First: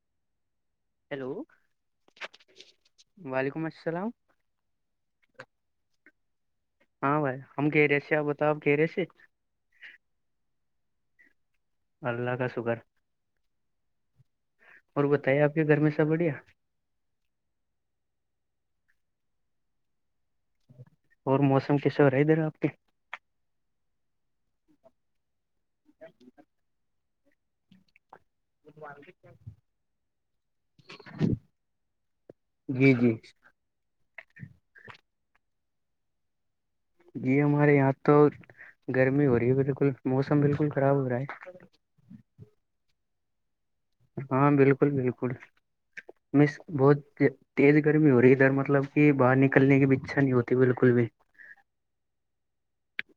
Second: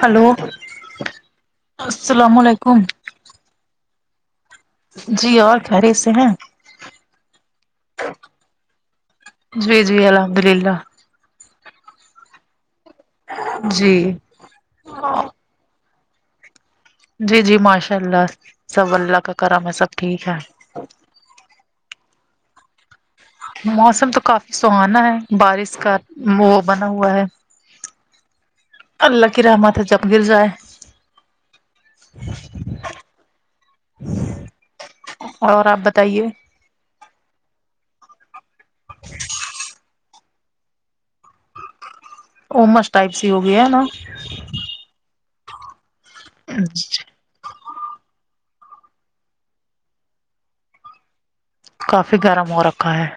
hello hello السلام علیکم وعلیکم السلام جی اور خیریت سے ہیں ہاں بھائی ہم خیریت سے آپ بتاؤ خیریت سے جی جی الحمد للہ اللہ کا شکر جی اور بتائیے آپ کے گھر میں سب بڑھیا جی جی ماشاء اللہ سب اللہ کا کرم سب ٹھیک ہے اور موسم کیسے ہو رہا ہے ادھر آپ کے موسم تو کافی سہانا ہے بارش کا منہ بنا ہوا ہے اللہ کی رحمت ہے جب گر جائے جی جی اور آپ بتائیے جی ہمارے یہاں تو گرمی ہو رہی ہے بالکل موسم بالکل خراب ہو رہا ہے ا مس ائپ س ہو گیا ہے نا ہاں بالکل بالکل مس بہت تیز گرمی ہو رہی ہے ادھر مطلب کہ باہر نکلنے کی بھی اچھا نہیں ہوتی بالکل بھی کافی گرم ہو رکھا ہے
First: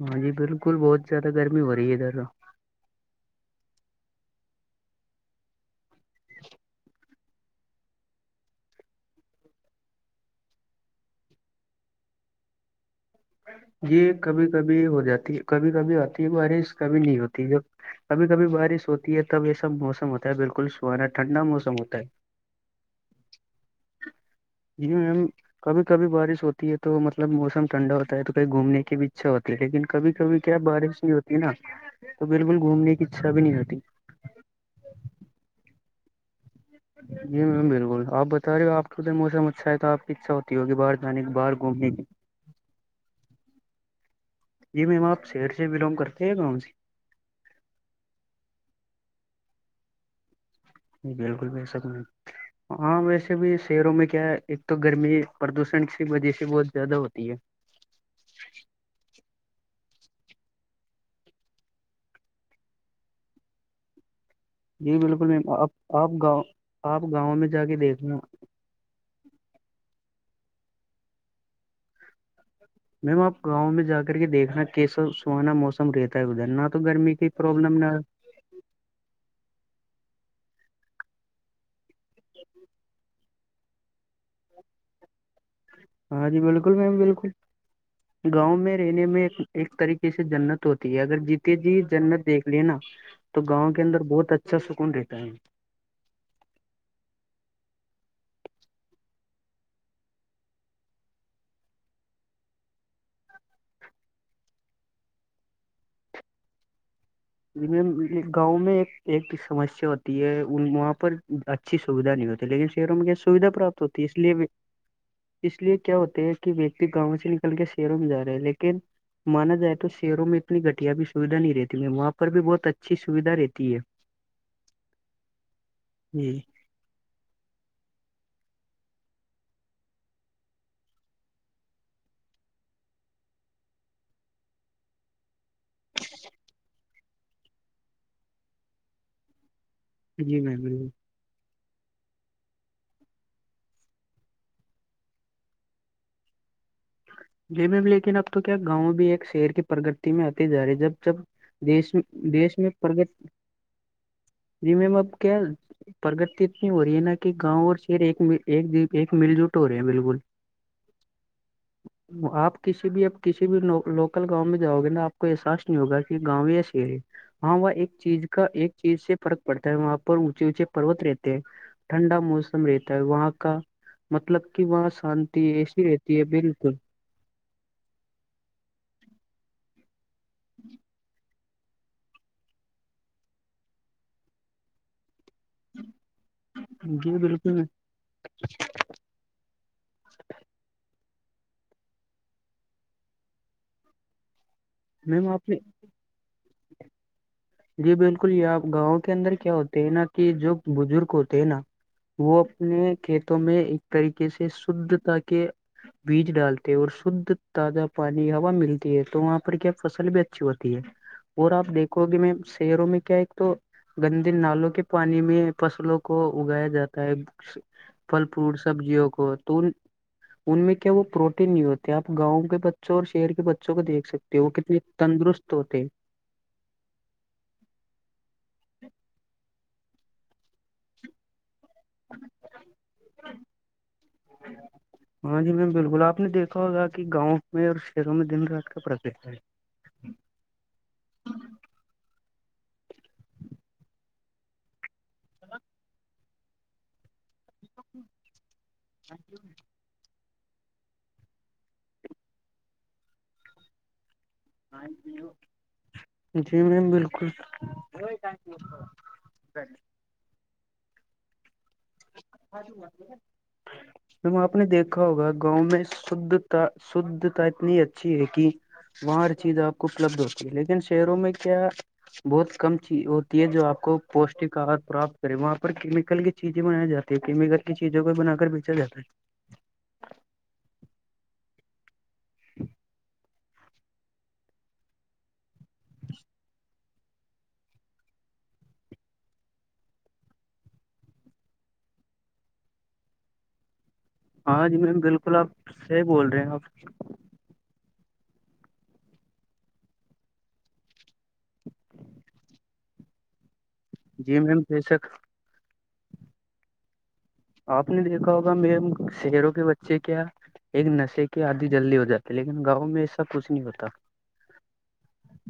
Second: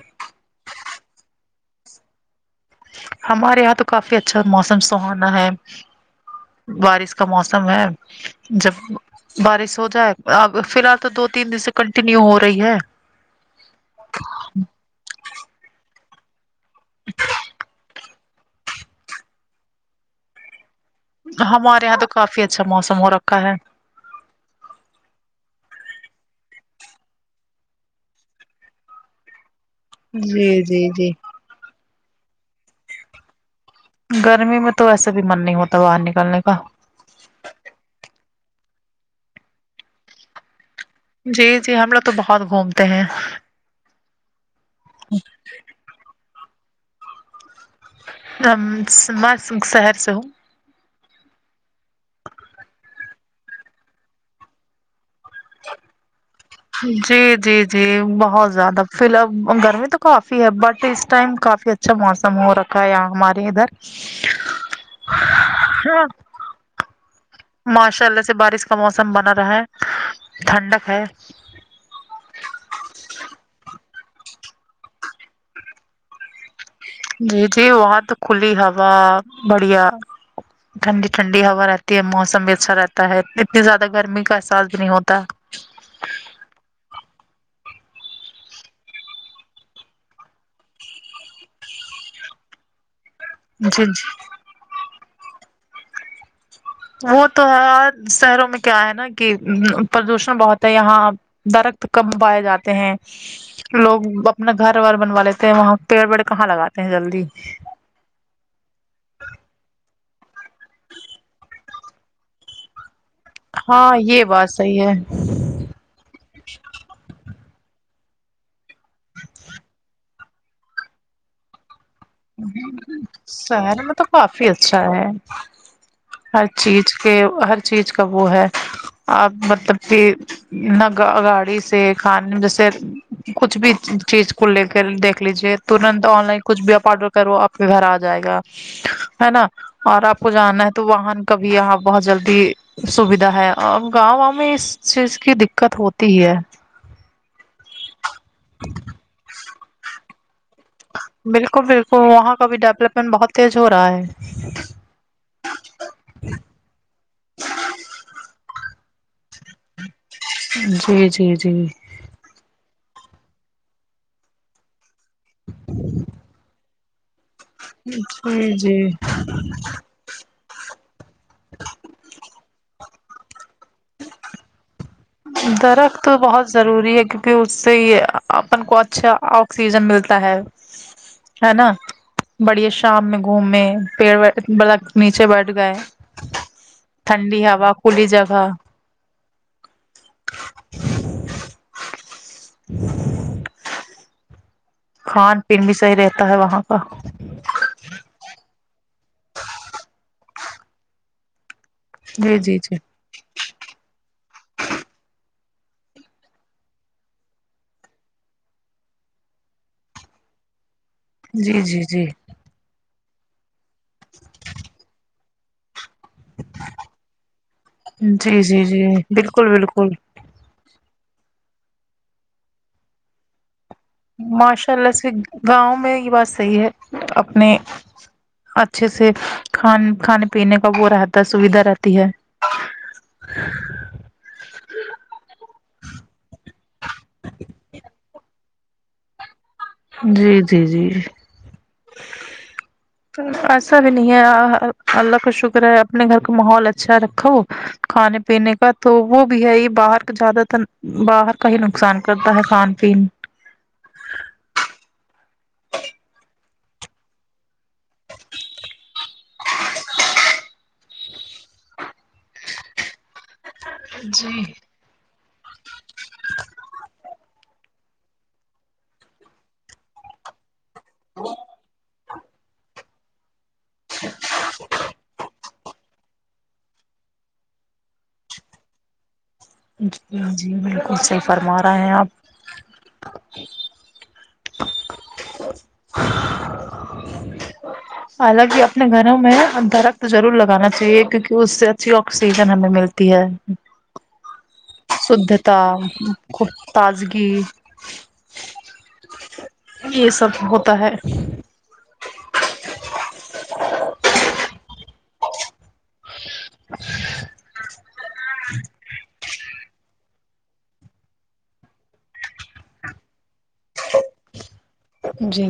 ہاں جی بالکل بہت زیادہ گرمی ہو رہی ہے ادھر ہمارے یہاں تو کافی اچھا موسم سہانا ہے بارش کا موسم ہے جب بارش ہو جائے اب فی الحال تو دو تین دن سے کنٹینیو ہو رہی ہے یہ کبھی کبھی ہو جاتی کبھی کبھی آتی ہے بارش کبھی نہیں ہوتی جب کبھی کبھی بارش ہوتی ہے تب یہ سب موسم ہوتا ہے بالکل سہانا ٹھنڈا موسم ہمارے یہاں ہوتا ہے تو کافی اچھا موسم ہو رکھا ہے جی میم کبھی کبھی بارش ہوتی ہے تو مطلب موسم ٹھنڈا ہوتا تو کہیں گھومنے کی بھی اچھا ہوتی ہے لیکن کبھی کبھی کیا جی جی بارش جی نہیں ہوتی نا تو بالکل گھومنے کی اچھا بھی نہیں ہوتی گرمی میں تو ویسا بھی من نہیں ہوتا باہر نکلنے کا جی میم بالکل آپ بتا رہے ہو آپ کے ادھر موسم اچھا ہے تو آ کی اچھا ہوتی ہوگی باہر جانے کی جی باہر جی گھومنے ہم لوگ کی تو بہت گھومتے ہیں جی میم آپ شہر سے بلانگ کرتے ہیں گاؤں سے ہم ما شہر سے بالکل بھی سب میں ہاں ویسے بھی شہروں میں کیا ہے ایک تو گرمی پردوشن کی وجہ سے بہت جی زیادہ ہوتی جی ہے جی جی بہت زیادہ فی الح گرمی تو کافی ہے بٹ اس ٹائم کافی اچ اچھا موسم ہو رکھا ہے یہاں ہمارے ادھر جی بالکل میم آپ ہاں آپ گاؤں آپ گاؤں میں جا کے ماشاء دیکھنا اللہ سے بارش کا موسم بنا رہا ہے ٹھنڈک ہے میم آپ گاؤں میں جا کر کے دیکھنا کیسا سہانا موسم رہتا ہے ادر ناتھ تو گرمی کا پروبلم نہ کلی ہوا بڑھیا ٹھنڈی ٹھنڈی ہوا رہتی ہے موسم بھی اچھا رہتا ہے اتنی زیادہ گرمی کا احساس نہیں ہوتا ہاں جی بالکل میم بالکل گاؤں میں رہنے میں ایک طریقے سے جنت ہوتی ہے اگر جیتے جی جنت دیکھ لینا تو گاؤں کے جی اندر جی بہت اچھا سکون رہتا ہے وہ تو ہے شہروں میں کیا ہے نا کہ پردوشن بہت ہے یہاں درخت کب پائے جاتے ہیں لوگ اپنا گھر و بنوا لیتے ہیں وہاں پیڑ پیڑ کہاں لگاتے ہیں جلدی گاؤں میں ایک سمسیا ہوتی ہے وہاں پر اچھی سویدھا نہیں ہوتی لیکن شہروں میں کیا سویدھا پراپت ہاں ہوتی ہے اس یہ لیے بھی بات صحیح ہے اس لیے کیا ہوتے ہے کہ ویکتی گاؤں سے نکل کے شہروں میں جا رہے لیکن مانا جائے تو شہروں میں اتنی گھٹیا بھی سویدھا نہیں رہتی میں وہاں پر بھی بہت اچھی سویدھا رہتی ہے شہر میں تو کافی اچھا ہے جی ہ چیز کے ہر چیز کا وہ ہے آپ مطلب کہ گاڑی سے کھانے میں جیسے کچھ بھی چیز کو لے کر دیکھ لیجے ترنت آن لائن کچھ بھی آپ آرڈر کرو آپ کے گھر آ جائے گا ہے نا [unintelligible] اور آپ کو جی میم جانا ہے تو بالکل واہن کبھی آپ بہت جلدی سویدھا ہے اور گاؤں گاؤں میں اس چیز کی دقت ہوتی ہی ہے جی میم لیکن اب تو کیا گاؤں بھی ایک شہر کی پرگت میں آتے جا رہ جب جب بالکل بالکل وہاں کا بھی دیش میں پرگت ڈیولپمنٹ بہت تیز ہو رہا ہے جی میم اب کیا پرگتی اتنی ہو رہی ہے نا کہ گاؤں اور شہر ایک ایک [unintelligible] ایک مل جٹ ہو رہے ہیں بالکل جی جی جی آپ کسی بھی اب کسی بھی لوکل گاؤں میں جاؤ گے نا آپ احساس نہیں ہوگا کہ گاؤں یا شیر ہاں وہ ایک چیز کا جی ایک جی چیز سے فرق پڑتا ہے وہ [unintelligible] وہاں پر اونچے اونچے پ پروت رہتے ہیں ٹھنڈا موسم رہتا ہے وہاں کا مطلب کہ وہاں شانتی ایسی درخت تو رہتی ہے بہت بل ضروری کیونکہ اس سے اپن کو اچھا آکسیجن ملتا ہے [unintelligible] ہے نا بڑے شام میں گھومے پیڑ ب نیچے بیٹھ گئے جی ٹھنڈی بالکل ہا کھلی جگہ [unintelligible] [unintelligible] میم کھان آپ نے پین بھی صحیح رہتا ہے وہاں کا جی بالکل یہ آپ گاؤں کے اندر کیا ہوتے ہیں نا کہ جو بزرگ ہوتے ہیں نا جی وہ جی جی اپنے کھیتوں میں ایک طریقے سے شھتا کے بیج ڈالتے ہیں اور شھ تازہ پانی ہوا ملتی ہے تو وہاں پر کیا فصل بھی اچھی ہوتی ہے اور جی آپ جی دیکھو جی گے میں شہروں میں کیا ایک تو گندے نالوں کے پانی میں فصلوں کو کو اگایا جاتا ہے پھل جی فروٹ جی جی سبزیوں کو بالکل تو بالکل [unintelligible] ان میں کیا وہ پروٹین نہیں ہوتے آپ گاؤں کے بچوں اور شہر کے بچوں کو دھ ماشاء اللہ اس کے گاؤں میں یہ بات صحیح ہے اپنے اچھے سے کھان کھانے پینے کا وہ رہتا سوھا رہتی ہے [unintelligible] ہاں جی میم بالکل آپ نے دیکھا ہوگا کہ گاؤں میں اور شہروں میں دن رات کا پرکیا ہے جی جی جی جی [unintelligible] ایسا بھی نہیں ہے اللہ کا شکر ہے اپنے گھر کا ماحول اچھا کھانے پینے کا تو وہ بھی ہے یہ باہر زیادہ تر باہر کا ہی نقصان کرتا ہے کھان پیین [unintelligible] [unintelligible] جی میم بالکل مم آپ نے دیکھا ہوگا گاؤں میں شھتا شھتا اتنی اچھی ہے کہ وہاں ہر چیز آپ کو اپلبد ہو لیکن شہروں میں کیا بہت کم تھی اور یہ جو آپ کو پوشٹک آہار پراپت کرے وہاں پر کیمکل کی چیزیں بنائی جی ہیں کیمیکل کی چیزوں کو بنا کر بیچا جاتا ہے جی جی بالکل صحیح فرما رہے ہیں آپ [unintelligible] [unintelligible] حالانکہ اپنے گھروں میں درخت ضرور لگانا چاہیے کیونکہ اس سے اچھی آکسیجن ہمیں ملتی تی [unintelligible] شھتا آپ صحیح بول رہے خوب ہیں آپ تازگی یہ سب ہوتا ہے [unintelligible] جی میم سک [unintelligible] آپ نے دیکھا ہوگا میں شہروں کے بچے کیا ایک نشے کے آدی جلدی ہو جاتے لیکن گاؤں میں ایسا کچھ نہیں ہوتا جی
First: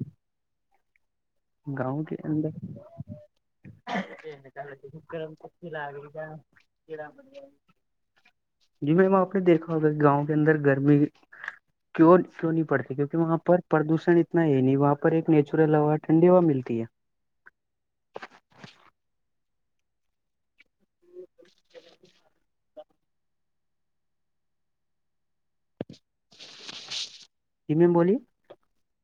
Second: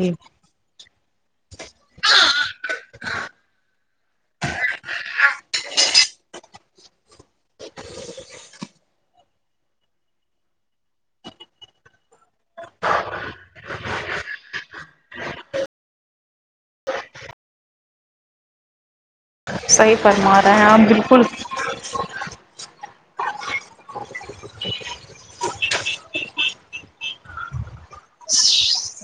گاؤں کے اندر گرم تتی لگی جی میم آپ نے دیکھا ہوگا کہ گاؤں کے اندر گرمی کی کیوں نہیں پڑتی کیہ وہاں پردوشن اتنا ہے نہیں وہاں پر ایک نیچرل آو ٹھڈی ہوا ملتی ہے صحیح فرما رہے ہیں آپ بالکل [unintelligible] میم بولی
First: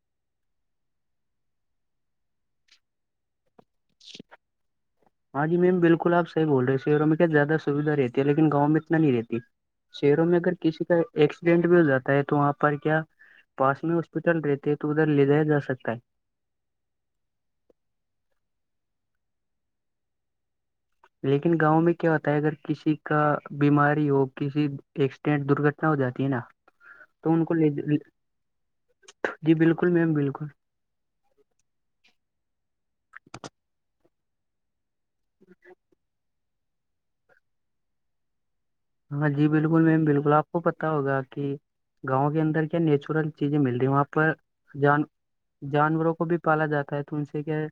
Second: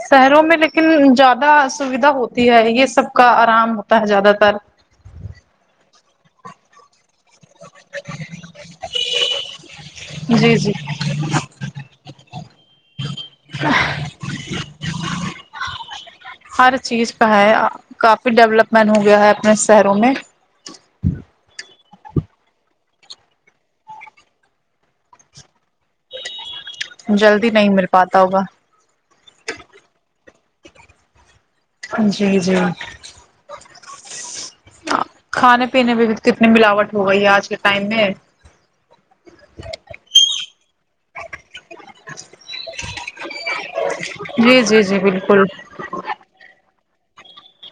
شہروں میں لیکن زیادہ سویدھا ہوتی ہے یہ سب کا آرام ہوتا ہے زیادہ تر [unintelligible] ہاں جی میم بالکل آ صح بول رہے شہر میں کیا زیادہ سویدھا رہتی ہے لیکن گاؤں میں اتنا نہیں رہتی شہروں میں اگر جی جی کسی کا ایکسیڈینٹ بھی ہو جاتا ہے تو وہاں پر کیا پاس میں ہاسپٹل رہتے ہیں تو ادھر لے جیا جا سکتا ہے ہر چیز پہ ہے کافی ڈیولپمنٹ ہو گیا ہے اپنے شہروں میں لیکن گاؤں میں کیا ہوتا ہے اگر کسی کا بیماری ہو کسی ایکسیڈینٹ درگھٹنا ہو جاتی ہے نا تو ان جلدی کو لے نہیں مل پاتا ہوگا جی بالکل میم بالکل جی جی کھانے پینے میں بھی تو کتنی ملاوٹ ہو گئی ہے آج کے ٹائم میں ہاں جی بالکل میم بالکل آپ کو پت ہوگا کہ گاؤں کے اندر کیا نیچرل چیزیں مل رہی وہاں پر جی جی جی جان بالکل جانوروں کو بھی پالا جاتا ہے تو ان سے کیا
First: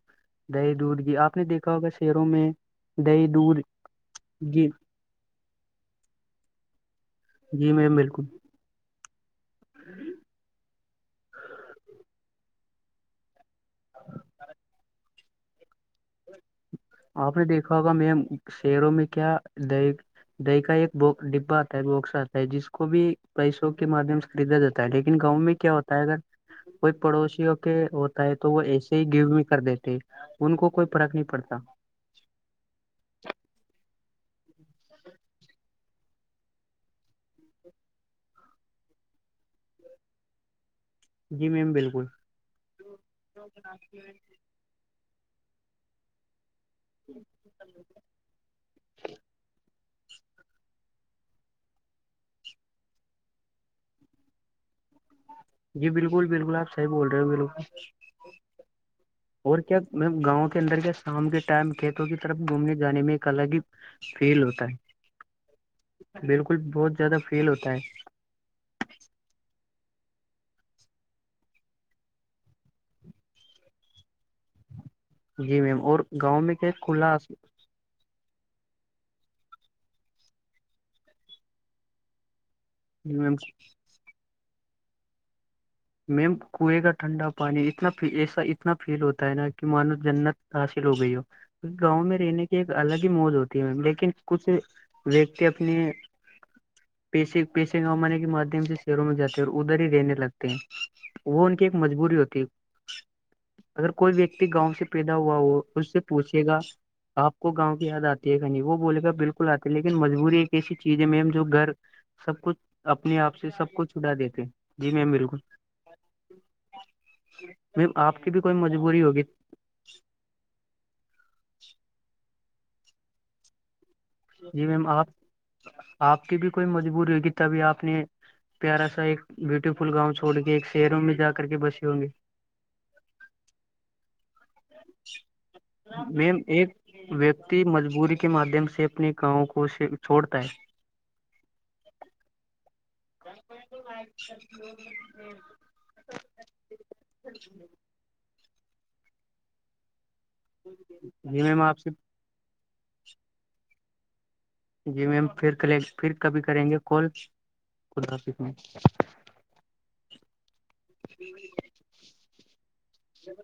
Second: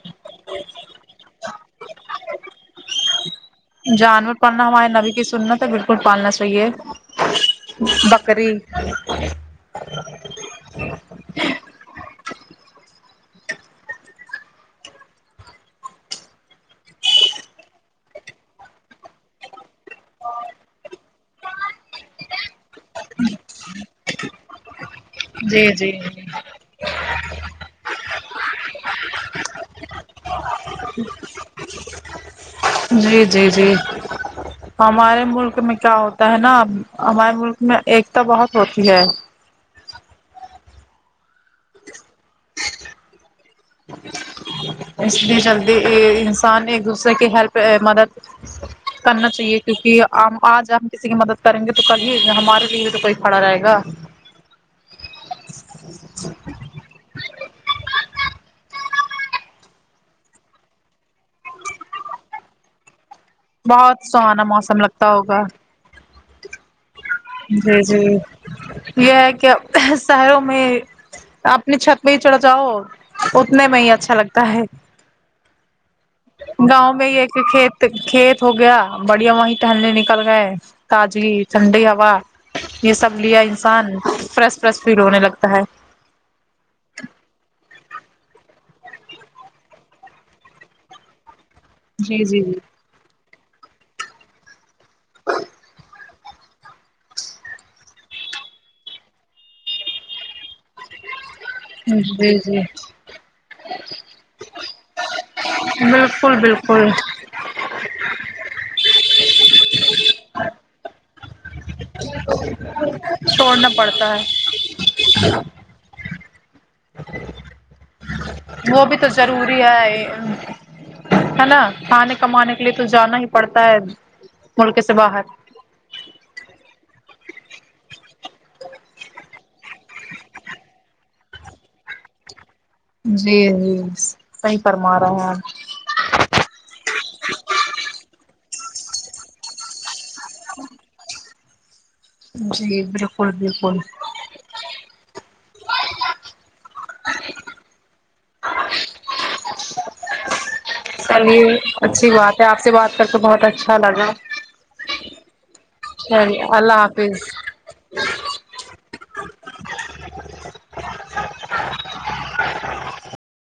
دہی دودھ کی آپ نے دیکھا ہوگا شہروں میں دہی دودھ جانور پالنا جی ہمارے نبی کی سننا تھا بالکل پالنا چاہیے جی بکری [inaudible] جی [inaudible] ہاں آپ نے دیکھا ہوگا میم شہروں میں کیا د دہی کا ایک ڈبا آتا ہے بکس آتا ہے جس کو بھی پیسوں کے مادھیم سے خریدا جاتا ہے لیکن لن گاؤں میں جی کیا جی ہوتا ہے اگر کوئی پڑوسیوں کے ہوتا ہے تو وہ ایسے ہی گیفٹ بھی کر دیتے ان کو کوئی فرق نہیں پڑتا جی جی جی ہمارے ملک میں کیا ہوتا ہے نا ہمارے ملک میں ایکتا بہت ہوتی ہے جی میم بالکل اس کے جلدی انسان ایک دوسرے کی ہیلپ مدد کرنا چاہیے کیونکہ ہم آج ہم کسی کی مدد کریں گے تو کل ہی ہمارے لیے تو کوئی کھڑا رہے گا جی بالکل بالکل آپ صح بول رہے ہو بالکل اور کیا م گاؤں کے اندر کیا شام کے ٹائم کھیتوں کی طرف گھومنے جانے میں الگ ہی بہت فیل سہانا ہوتا موسم لگتا ہوگا ہے بالکل بہت زیادہ فیل ہوتا ہے جی جی یہ ہے کہ شہروں میں اپنی چھت پہ ہی چڑھ جاؤ اتنے میں ہی اچھا لگتا ہے جی میم اور میں کیا گاؤں میں کھلا ہی آس ایک کھیت کھیت ہو گیا بڑیا ویں ٹہنے نکل گئے تازی ٹھنڈی ہا یہ سب میم لیا انسان فریش فریش فیل ہونے لگتا ہے میم کنویں کا ٹھنڈا پانی اتنا ایسا اتنا فیل ہوتا ہے نا کہ مانو جنت حاصل ہو گئی ہو گاؤں میں جی جی رہنے کی ایک الگ ہی موج ہوتی ہے لیکن کچھ ویکتی اپنی پیشے پیشے کمانے کے مادھیم سے شہروں میں جاتے ہیں اور ادھر ہی رہنے لگتے ہیں وہ ان کی ایک جی مجبوری جی ہوتی جی اگر کوئی ویکتی گاؤں سے پیدا ہوا ہو اس سے بالکل پوچھے گا بالکل آ کو گاؤں کی یاد آتی ہے کہنی وہ بولے گا بالکل آتے لیکن مجبوری ایک ایسی چیز ہے میم جو گھر سب کچھ اپنے آپ سے چھوڑنا سب کچھ چھٹا پڑتا ہے دیتے جی میم بالکل آپ کی بھی کوئی وہ بھی مجبوری تو ہوگی ضروری ہے نا کھانے کمانے کے لیے تو جانا ہی پڑتا ہے جی ملک میم سے آپ باہر آپ کی بھی کوئی مجبوری ہوگی تبھی آپ نے پیارا سا ایک بیوٹیفل گاؤں چھڑ کے ایک شہروں میں جا کر کے بسی ہوں گی جی جی صحی فرما رہا ہے آپ میم ایک ویکتی مجبوری کے مادھیم سے اپنے گاؤوں کو سے چھوڑتا ہے جی بالکل بالکل ا چل ہے جی یہ میم آپ سے اچھی بات ہے آپ سے بات کر کے بہت اچھا لگا جی میم پھر کلیک پھر کبھی چلیے کریں گے اللہ کال حافظ خد آفظ میں ج